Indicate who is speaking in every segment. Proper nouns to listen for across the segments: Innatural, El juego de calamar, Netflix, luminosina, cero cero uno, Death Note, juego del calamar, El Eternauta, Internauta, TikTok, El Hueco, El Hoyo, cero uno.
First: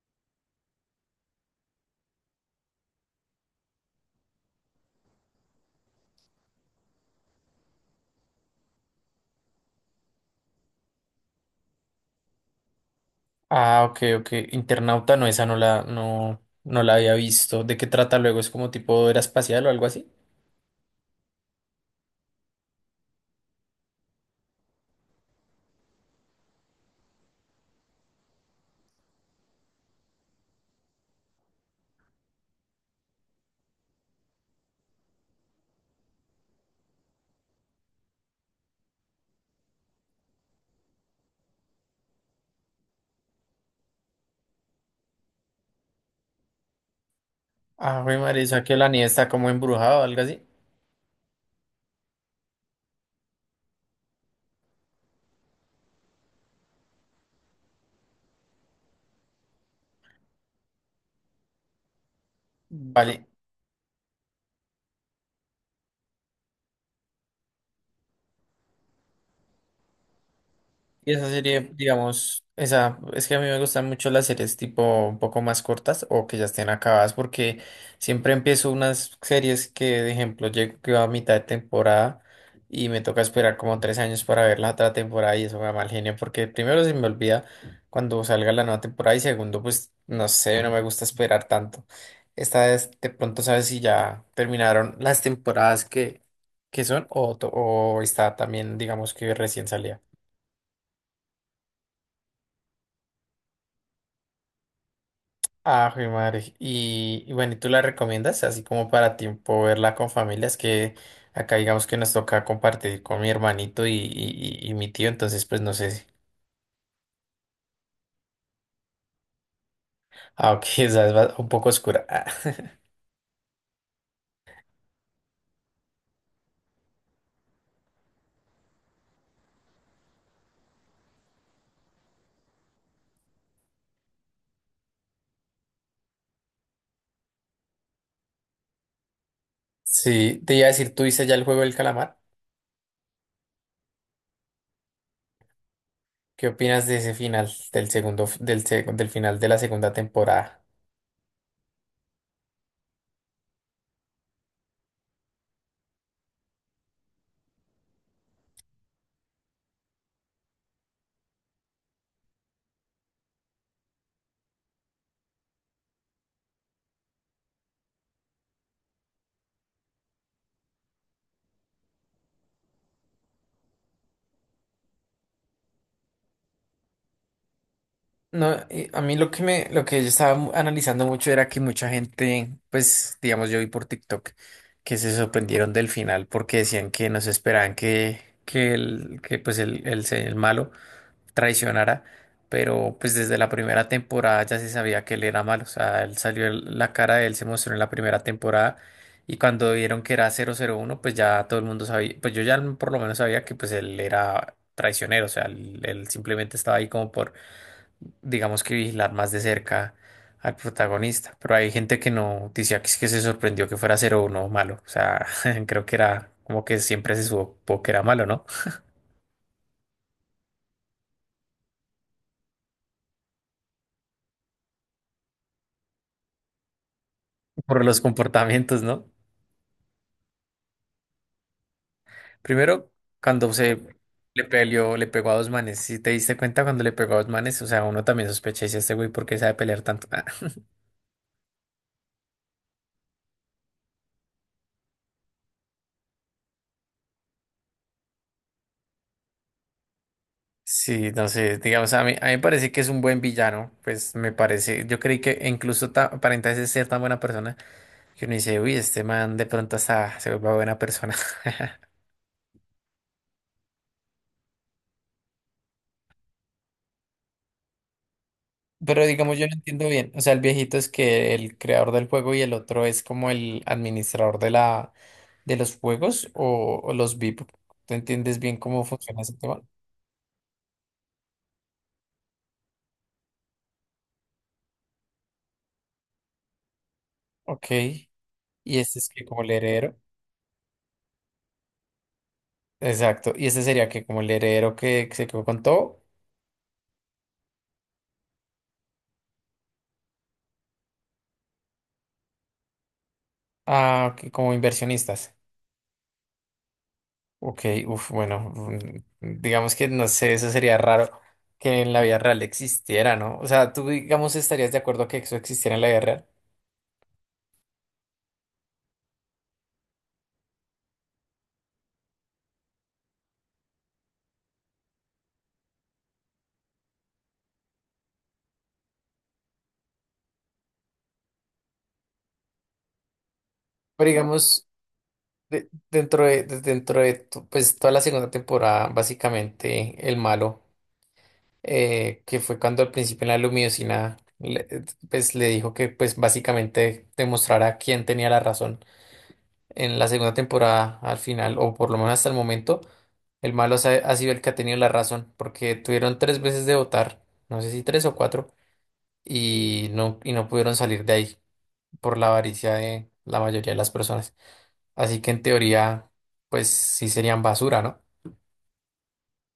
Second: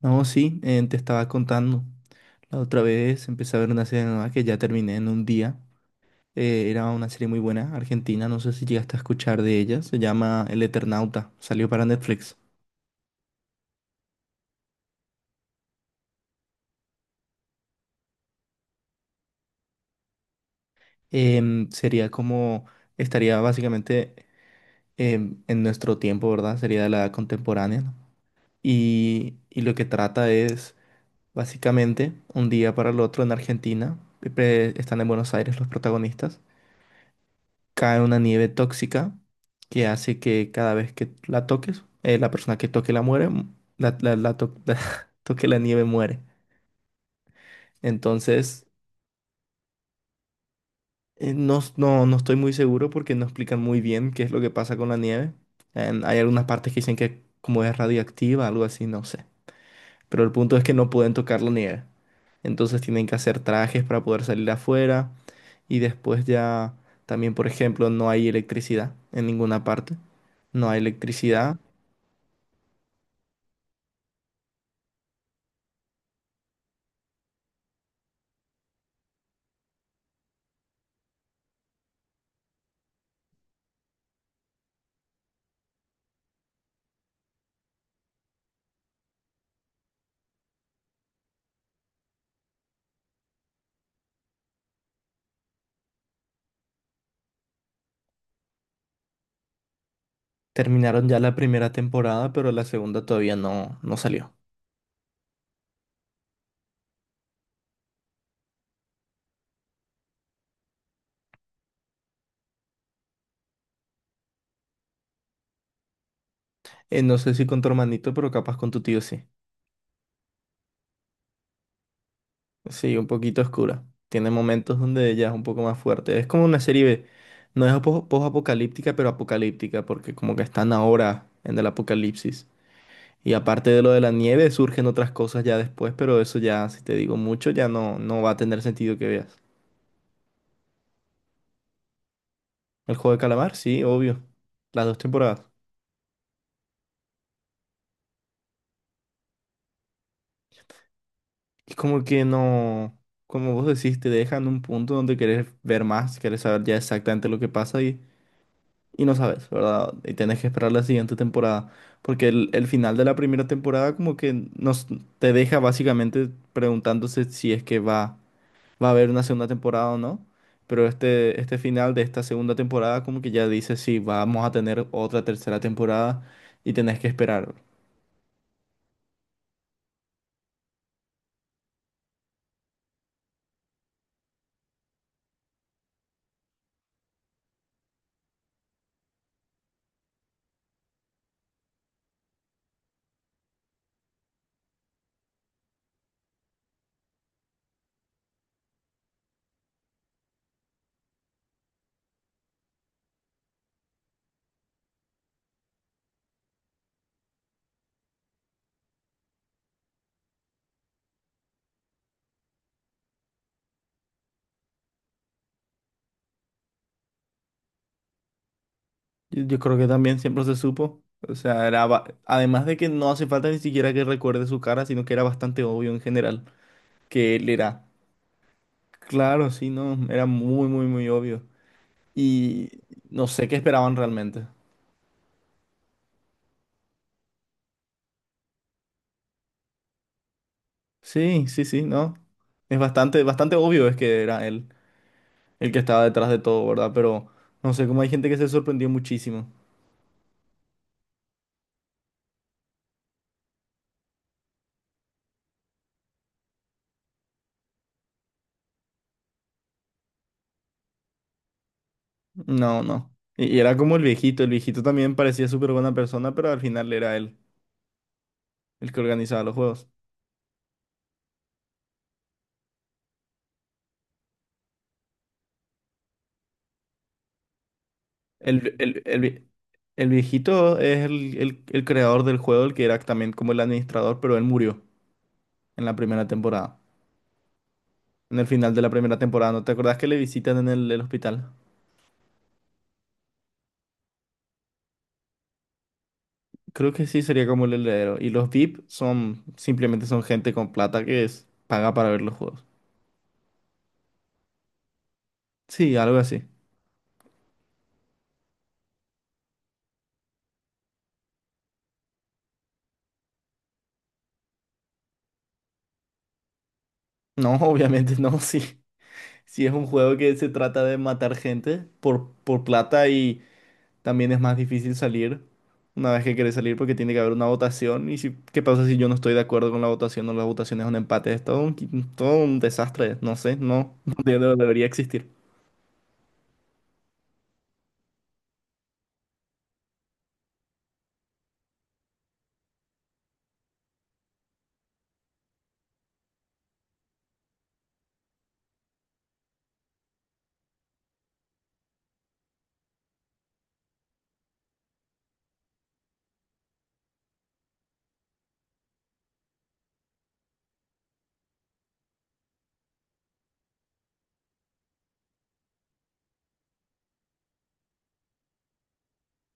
Speaker 1: No, sí, te estaba contando. La otra vez empecé a ver una serie nueva que ya terminé en un día. Era una serie muy buena, argentina, no sé si llegaste a escuchar de ella. Se llama El Eternauta, salió para Netflix.
Speaker 2: Ah, ok, ok. Internauta, no, esa no la, no, no la había visto. ¿De qué trata luego? ¿Es como tipo era espacial o algo así?
Speaker 1: Sería como, estaría básicamente en nuestro tiempo, ¿verdad? Sería de la edad contemporánea, ¿no? Y lo que trata es, básicamente, un día para el otro en Argentina. Están en Buenos Aires los protagonistas, cae una nieve tóxica que hace que cada vez que la toques, la persona que toque la muere, la toque la nieve muere.
Speaker 2: Ah, güey, madre, esa
Speaker 1: Entonces,
Speaker 2: que la nieve está como embrujada o algo así.
Speaker 1: no, no, no estoy muy seguro porque no explican muy bien qué es lo que pasa con la nieve. Hay algunas partes que dicen que como es radiactiva, algo así, no sé. Pero el punto es que no pueden tocar la nieve. Entonces tienen que
Speaker 2: Vale.
Speaker 1: hacer trajes para poder salir afuera. Y después ya también, por ejemplo, no hay electricidad en ninguna parte. No hay
Speaker 2: Y esa
Speaker 1: electricidad.
Speaker 2: serie, digamos, esa, es que a mí me gustan mucho las series tipo un poco más cortas o que ya estén acabadas porque siempre empiezo unas series que, de ejemplo, llego que va a mitad de temporada y me toca esperar como 3 años para ver la otra temporada y eso me da mal genio porque primero se me olvida cuando salga la nueva temporada y segundo, pues no sé, no me gusta esperar tanto. Esta vez de pronto sabes si ya terminaron las temporadas que son o está también, digamos que recién salía.
Speaker 1: Terminaron ya la primera temporada, pero la segunda todavía no, no salió.
Speaker 2: Ah, jue madre. Y bueno, ¿y tú la recomiendas así como para tiempo verla con familias que acá digamos que nos toca compartir con mi hermanito y mi tío, entonces pues no sé.
Speaker 1: No sé si con tu hermanito, pero capaz con tu tío sí.
Speaker 2: Ah, ok, esa es un poco oscura. Ah,
Speaker 1: Sí, un poquito oscura. Tiene momentos donde ella es un poco más fuerte. Es como una serie, B. no es po- post-apocalíptica, pero apocalíptica, porque como que están ahora en el apocalipsis. Y aparte de lo de la nieve, surgen otras cosas ya después, pero eso ya, si te digo mucho, ya no, no va a tener sentido que veas.
Speaker 2: Sí, te iba a decir, ¿tú viste ya el juego del calamar?
Speaker 1: El juego de calamar, sí, obvio. Las dos temporadas.
Speaker 2: ¿Qué opinas de ese final del segundo, f- del, seg- del final de la segunda temporada?
Speaker 1: Es como que no, como vos decís, te dejan un punto donde querés ver más, querés saber ya exactamente lo que pasa y no sabes, ¿verdad? Y tenés que esperar la siguiente temporada, porque el final de la primera temporada como que nos te deja básicamente preguntándose si es que va a haber una segunda temporada o no, pero este final de esta segunda temporada como que ya dice si vamos a tener otra tercera temporada y tenés que esperar.
Speaker 2: No, y a mí lo que yo estaba analizando mucho era que mucha gente, pues, digamos, yo vi por TikTok que se sorprendieron del final porque decían que no se esperaban que el, que pues el, se- el malo traicionara, pero pues desde la primera temporada ya se sabía que él era malo, o sea, él salió, la cara de él se mostró en la primera temporada y cuando vieron que era 001 pues ya todo el mundo sabía, pues yo ya por lo menos sabía que pues él era traicionero, o sea, él simplemente estaba ahí como por digamos que vigilar más de cerca al protagonista. Pero hay gente que no decía que es que se sorprendió que fuera 01 malo. O sea, creo que era como que siempre se supo que era malo, ¿no?
Speaker 1: Yo creo que también siempre se supo. O sea, era además de que no hace falta ni siquiera que recuerde su cara, sino que era bastante obvio en general que él era.
Speaker 2: Por los comportamientos, ¿no?
Speaker 1: Claro, sí, no, era muy, muy, muy obvio. Y
Speaker 2: Primero,
Speaker 1: no sé
Speaker 2: cuando
Speaker 1: qué
Speaker 2: se
Speaker 1: esperaban
Speaker 2: le
Speaker 1: realmente.
Speaker 2: peleó, le pegó a dos manes. Si te diste cuenta cuando le pegó a dos manes, o sea, uno también sospecha, dice este güey, ¿por qué sabe pelear tanto? Ah.
Speaker 1: Sí, sí, sí, no. Es bastante, bastante obvio es que era él el que estaba detrás de todo, ¿verdad? Pero no sé cómo hay gente que se sorprendió muchísimo.
Speaker 2: Sí, no sé, digamos, a mí me parece que es un buen villano, pues me parece, yo creí que incluso aparenta ser tan buena persona. Que uno dice, uy, este man de pronto hasta se vuelve buena persona.
Speaker 1: No, no. Y era como el viejito. El viejito también parecía súper buena persona, pero al final era él el que
Speaker 2: Pero digamos,
Speaker 1: organizaba
Speaker 2: yo no
Speaker 1: los juegos.
Speaker 2: entiendo bien. O sea, el viejito es que el creador del juego y el otro es como el administrador de de los juegos o los VIP. ¿Tú entiendes bien
Speaker 1: El,
Speaker 2: cómo
Speaker 1: el- el
Speaker 2: funciona ese
Speaker 1: vie-
Speaker 2: tema?
Speaker 1: el viejito es el creador del juego, el que era también como el administrador, pero él murió en la primera temporada.
Speaker 2: Ok.
Speaker 1: En el final
Speaker 2: Y
Speaker 1: de la
Speaker 2: este es
Speaker 1: primera
Speaker 2: que como el
Speaker 1: temporada, ¿no te acordás
Speaker 2: heredero.
Speaker 1: que le visitan en el hospital?
Speaker 2: Exacto. Y este sería que como el heredero que se quedó con todo,
Speaker 1: Creo que sí sería como el heredero. Y los VIP son simplemente son gente con plata que es, paga para ver los juegos.
Speaker 2: ah, que como inversionistas.
Speaker 1: Sí, algo así.
Speaker 2: Ok, uf, bueno, digamos que no sé, eso sería raro que en la vida real existiera, ¿no? O sea, tú, digamos, estarías de acuerdo que eso existiera en la vida real.
Speaker 1: No, obviamente no, sí. Si es un juego que se trata de matar gente por plata. También es más difícil salir una vez que querés salir porque tiene que haber una votación. ¿Y si, qué pasa si yo no estoy de acuerdo con la votación o la votación es un empate? Es todo un, todo un desastre. No sé, no,
Speaker 2: Pero
Speaker 1: no no
Speaker 2: digamos,
Speaker 1: debería existir.
Speaker 2: dentro de pues, toda la segunda temporada, básicamente, el malo, que fue cuando al principio en la luminosina, pues, le dijo que, pues, básicamente demostrara quién tenía la razón en la segunda temporada, al final, o por lo menos hasta el momento. El malo ha sido el que ha tenido la razón, porque tuvieron tres veces de votar, no sé si tres o cuatro, y no pudieron salir de ahí por la avaricia de la mayoría de las personas. Así que en teoría, pues sí serían basura, ¿no?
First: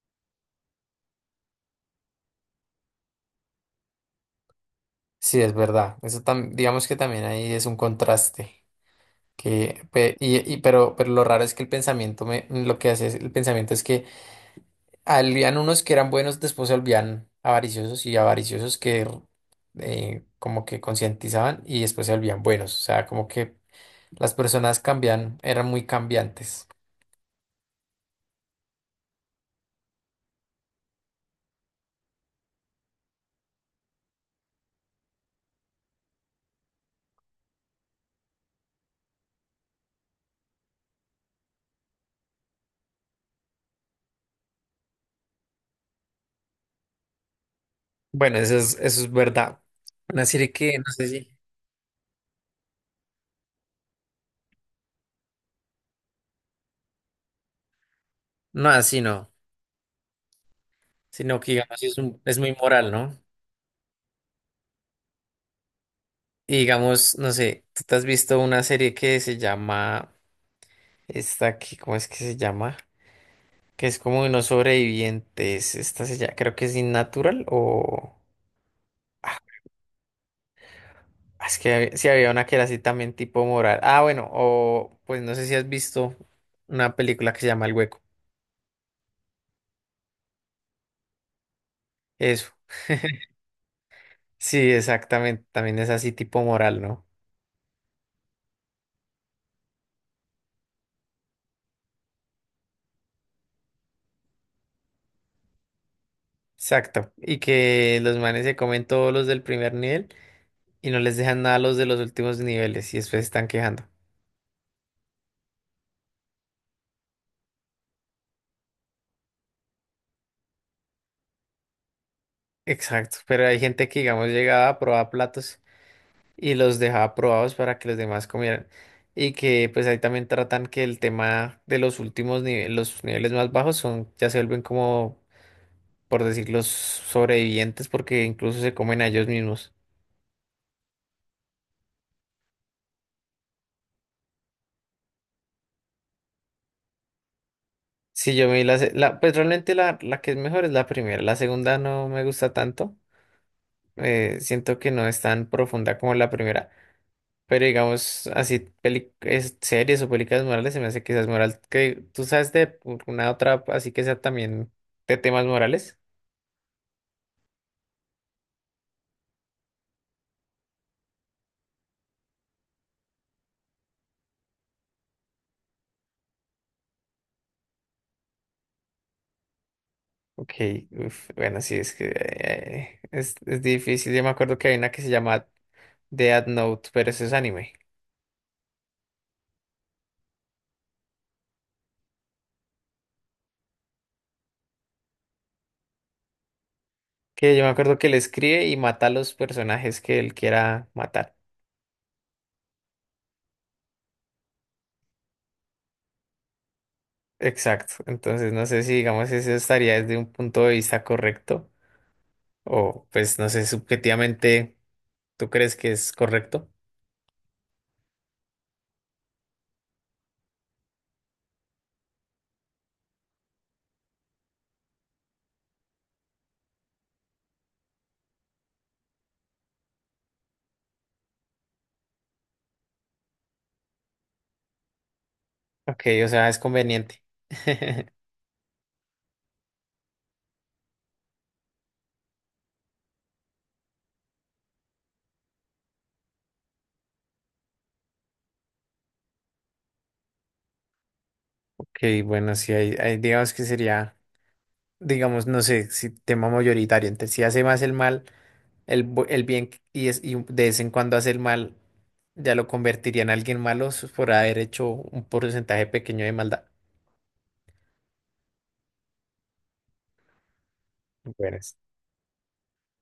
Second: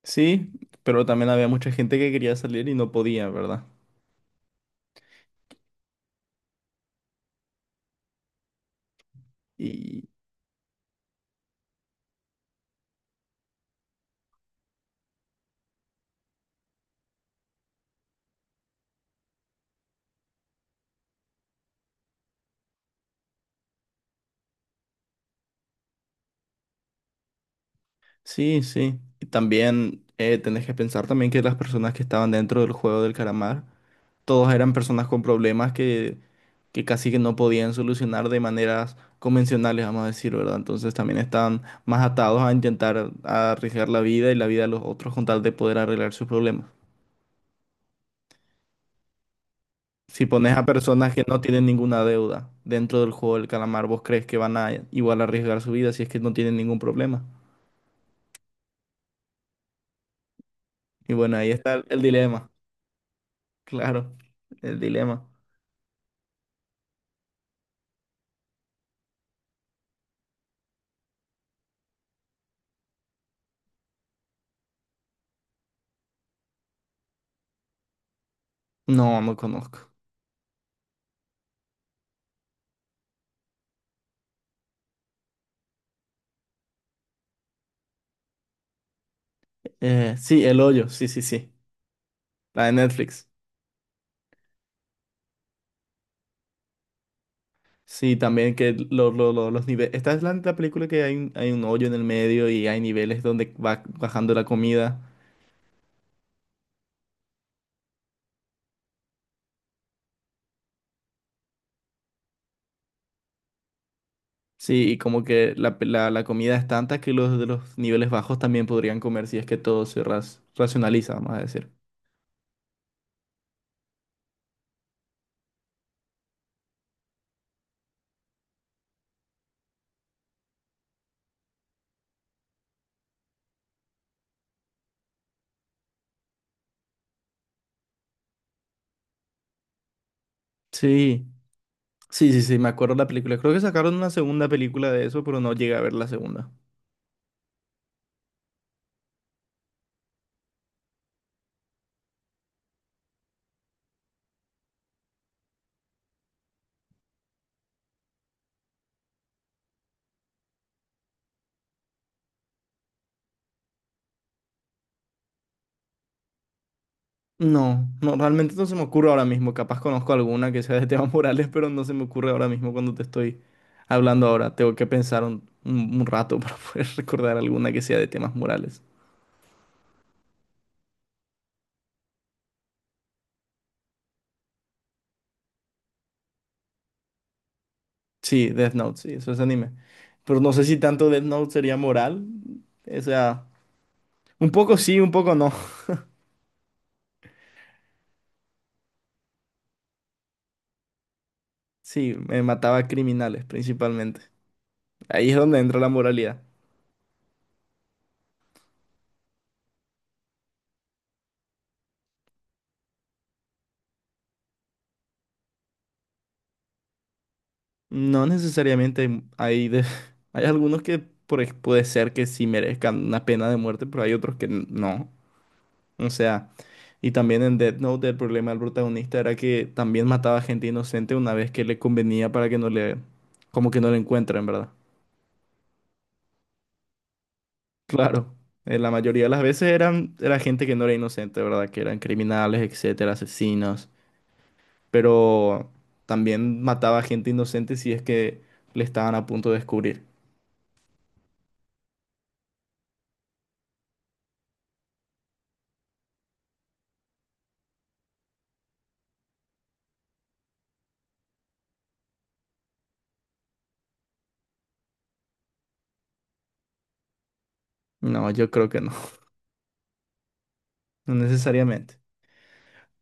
Speaker 1: Sí, pero también había mucha gente que quería salir y no podía, ¿verdad?
Speaker 2: Sí, es verdad. Eso digamos que también ahí es un contraste. Que,
Speaker 1: Y
Speaker 2: pe- y- pero lo raro es que el pensamiento, me, lo que hace es- el pensamiento es que habían unos que eran buenos, después se volvían avariciosos y avariciosos que como que concientizaban y después se volvían buenos. O sea, como que las personas cambian, eran muy cambiantes.
Speaker 1: sí, sí. Y también tenés que pensar también que las personas que estaban dentro del juego del calamar, todos eran personas con problemas que casi que no podían solucionar de maneras convencionales, vamos a decir, ¿verdad? Entonces también estaban más atados a intentar arriesgar la vida y la vida de los otros con tal de poder arreglar sus problemas.
Speaker 2: Bueno, eso es verdad. Una
Speaker 1: Si
Speaker 2: serie
Speaker 1: pones a
Speaker 2: que no sé
Speaker 1: personas que
Speaker 2: si,
Speaker 1: no tienen ninguna deuda dentro del juego del calamar, ¿vos crees que van a igual arriesgar su vida si es que no tienen ningún problema?
Speaker 2: no así no,
Speaker 1: Y bueno,
Speaker 2: sino
Speaker 1: ahí
Speaker 2: que
Speaker 1: está
Speaker 2: digamos es,
Speaker 1: el
Speaker 2: un- es
Speaker 1: dilema,
Speaker 2: muy moral, ¿no?
Speaker 1: claro, el dilema.
Speaker 2: Y digamos, no sé, tú te has visto una serie que se llama, esta aquí, ¿cómo es que se llama? Que es como unos sobrevivientes, esta se llama, creo que es Innatural.
Speaker 1: No, no
Speaker 2: Ah,
Speaker 1: conozco.
Speaker 2: es que si había una que era así también tipo moral. Ah, bueno, o pues no sé si has visto una película que se llama El Hueco.
Speaker 1: Sí, El Hoyo, sí, sí, sí,
Speaker 2: Eso.
Speaker 1: la de Netflix.
Speaker 2: Sí, exactamente. También es así tipo moral, ¿no?
Speaker 1: Sí, también que los niveles. Esta es la película que hay un hoyo en el medio y hay niveles donde va bajando la comida.
Speaker 2: Exacto. Y que los manes se comen todos los del primer nivel y no les dejan nada a los de los últimos niveles y después se están quejando.
Speaker 1: Sí, y como que la comida es tanta que los de los niveles bajos también podrían comer si es que todo se racionaliza, vamos a decir.
Speaker 2: Exacto. Pero hay gente que, digamos, llegaba a probar platos y los dejaba probados para que los demás comieran. Y que pues ahí también tratan que el tema de los últimos niveles, los niveles más bajos son, ya se vuelven como, por decir, los sobrevivientes porque incluso se comen a ellos mismos.
Speaker 1: Sí, sí, sí, sí, me acuerdo de la película. Creo que sacaron una segunda película de eso, pero no llegué a ver la segunda.
Speaker 2: Si yo me vi pues realmente la que es mejor es la primera, la segunda no me gusta tanto, siento que no es tan profunda como la primera, pero digamos así, series o películas morales se me hace quizás moral, que tú sabes de una otra así que sea también de temas morales.
Speaker 1: No, no, realmente no se me ocurre ahora mismo. Capaz conozco alguna que sea de temas morales, pero no se me ocurre ahora mismo cuando te estoy hablando ahora. Tengo que pensar un, un rato para poder recordar alguna que sea de temas morales.
Speaker 2: Ok, uf, bueno, sí, es que es difícil. Yo me acuerdo que hay una que se llama Death Note, pero eso es anime.
Speaker 1: Sí, Death Note, sí, eso es anime. Pero no sé si tanto Death Note sería moral. O sea, un poco sí, un poco no.
Speaker 2: Que yo me acuerdo que él escribe y mata a los personajes que él quiera matar.
Speaker 1: Sí, me mataba a criminales principalmente. Ahí es donde entra la moralidad.
Speaker 2: Exacto. Entonces, no sé si, digamos, eso estaría desde un punto de vista correcto o, pues, no sé, subjetivamente, ¿tú crees que es correcto?
Speaker 1: No necesariamente hay algunos que puede ser que sí merezcan una pena de muerte, pero hay otros que no. O sea, y también en Death Note el problema del protagonista era que también mataba gente inocente una vez que le convenía para que no le, como que no le encuentren, ¿verdad?
Speaker 2: Ok, o sea, es conveniente.
Speaker 1: Claro, la mayoría de las veces eran, era gente que no era inocente, ¿verdad? Que eran criminales, etcétera, asesinos, pero también mataba gente inocente si es que le estaban a punto de descubrir.
Speaker 2: Ok, bueno, sí, digamos que sería, digamos, no sé, si tema mayoritario, entonces si hace más el mal, el bien y de vez en cuando hace el mal, ya lo convertiría en alguien malo por haber hecho un porcentaje pequeño de maldad.
Speaker 1: No, yo creo que no, no
Speaker 2: Bueno,
Speaker 1: necesariamente.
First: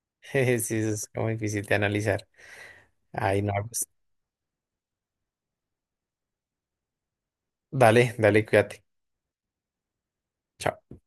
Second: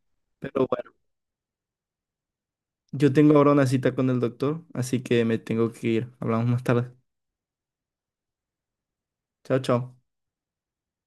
Speaker 2: sí,
Speaker 1: Pero
Speaker 2: eso
Speaker 1: bueno,
Speaker 2: es como difícil de analizar.
Speaker 1: yo tengo
Speaker 2: Ay,
Speaker 1: ahora
Speaker 2: no,
Speaker 1: una
Speaker 2: pues,
Speaker 1: cita con el doctor, así que me tengo que ir. Hablamos más tarde.
Speaker 2: dale, dale, cuídate.
Speaker 1: Chao, chao.
Speaker 2: Chao.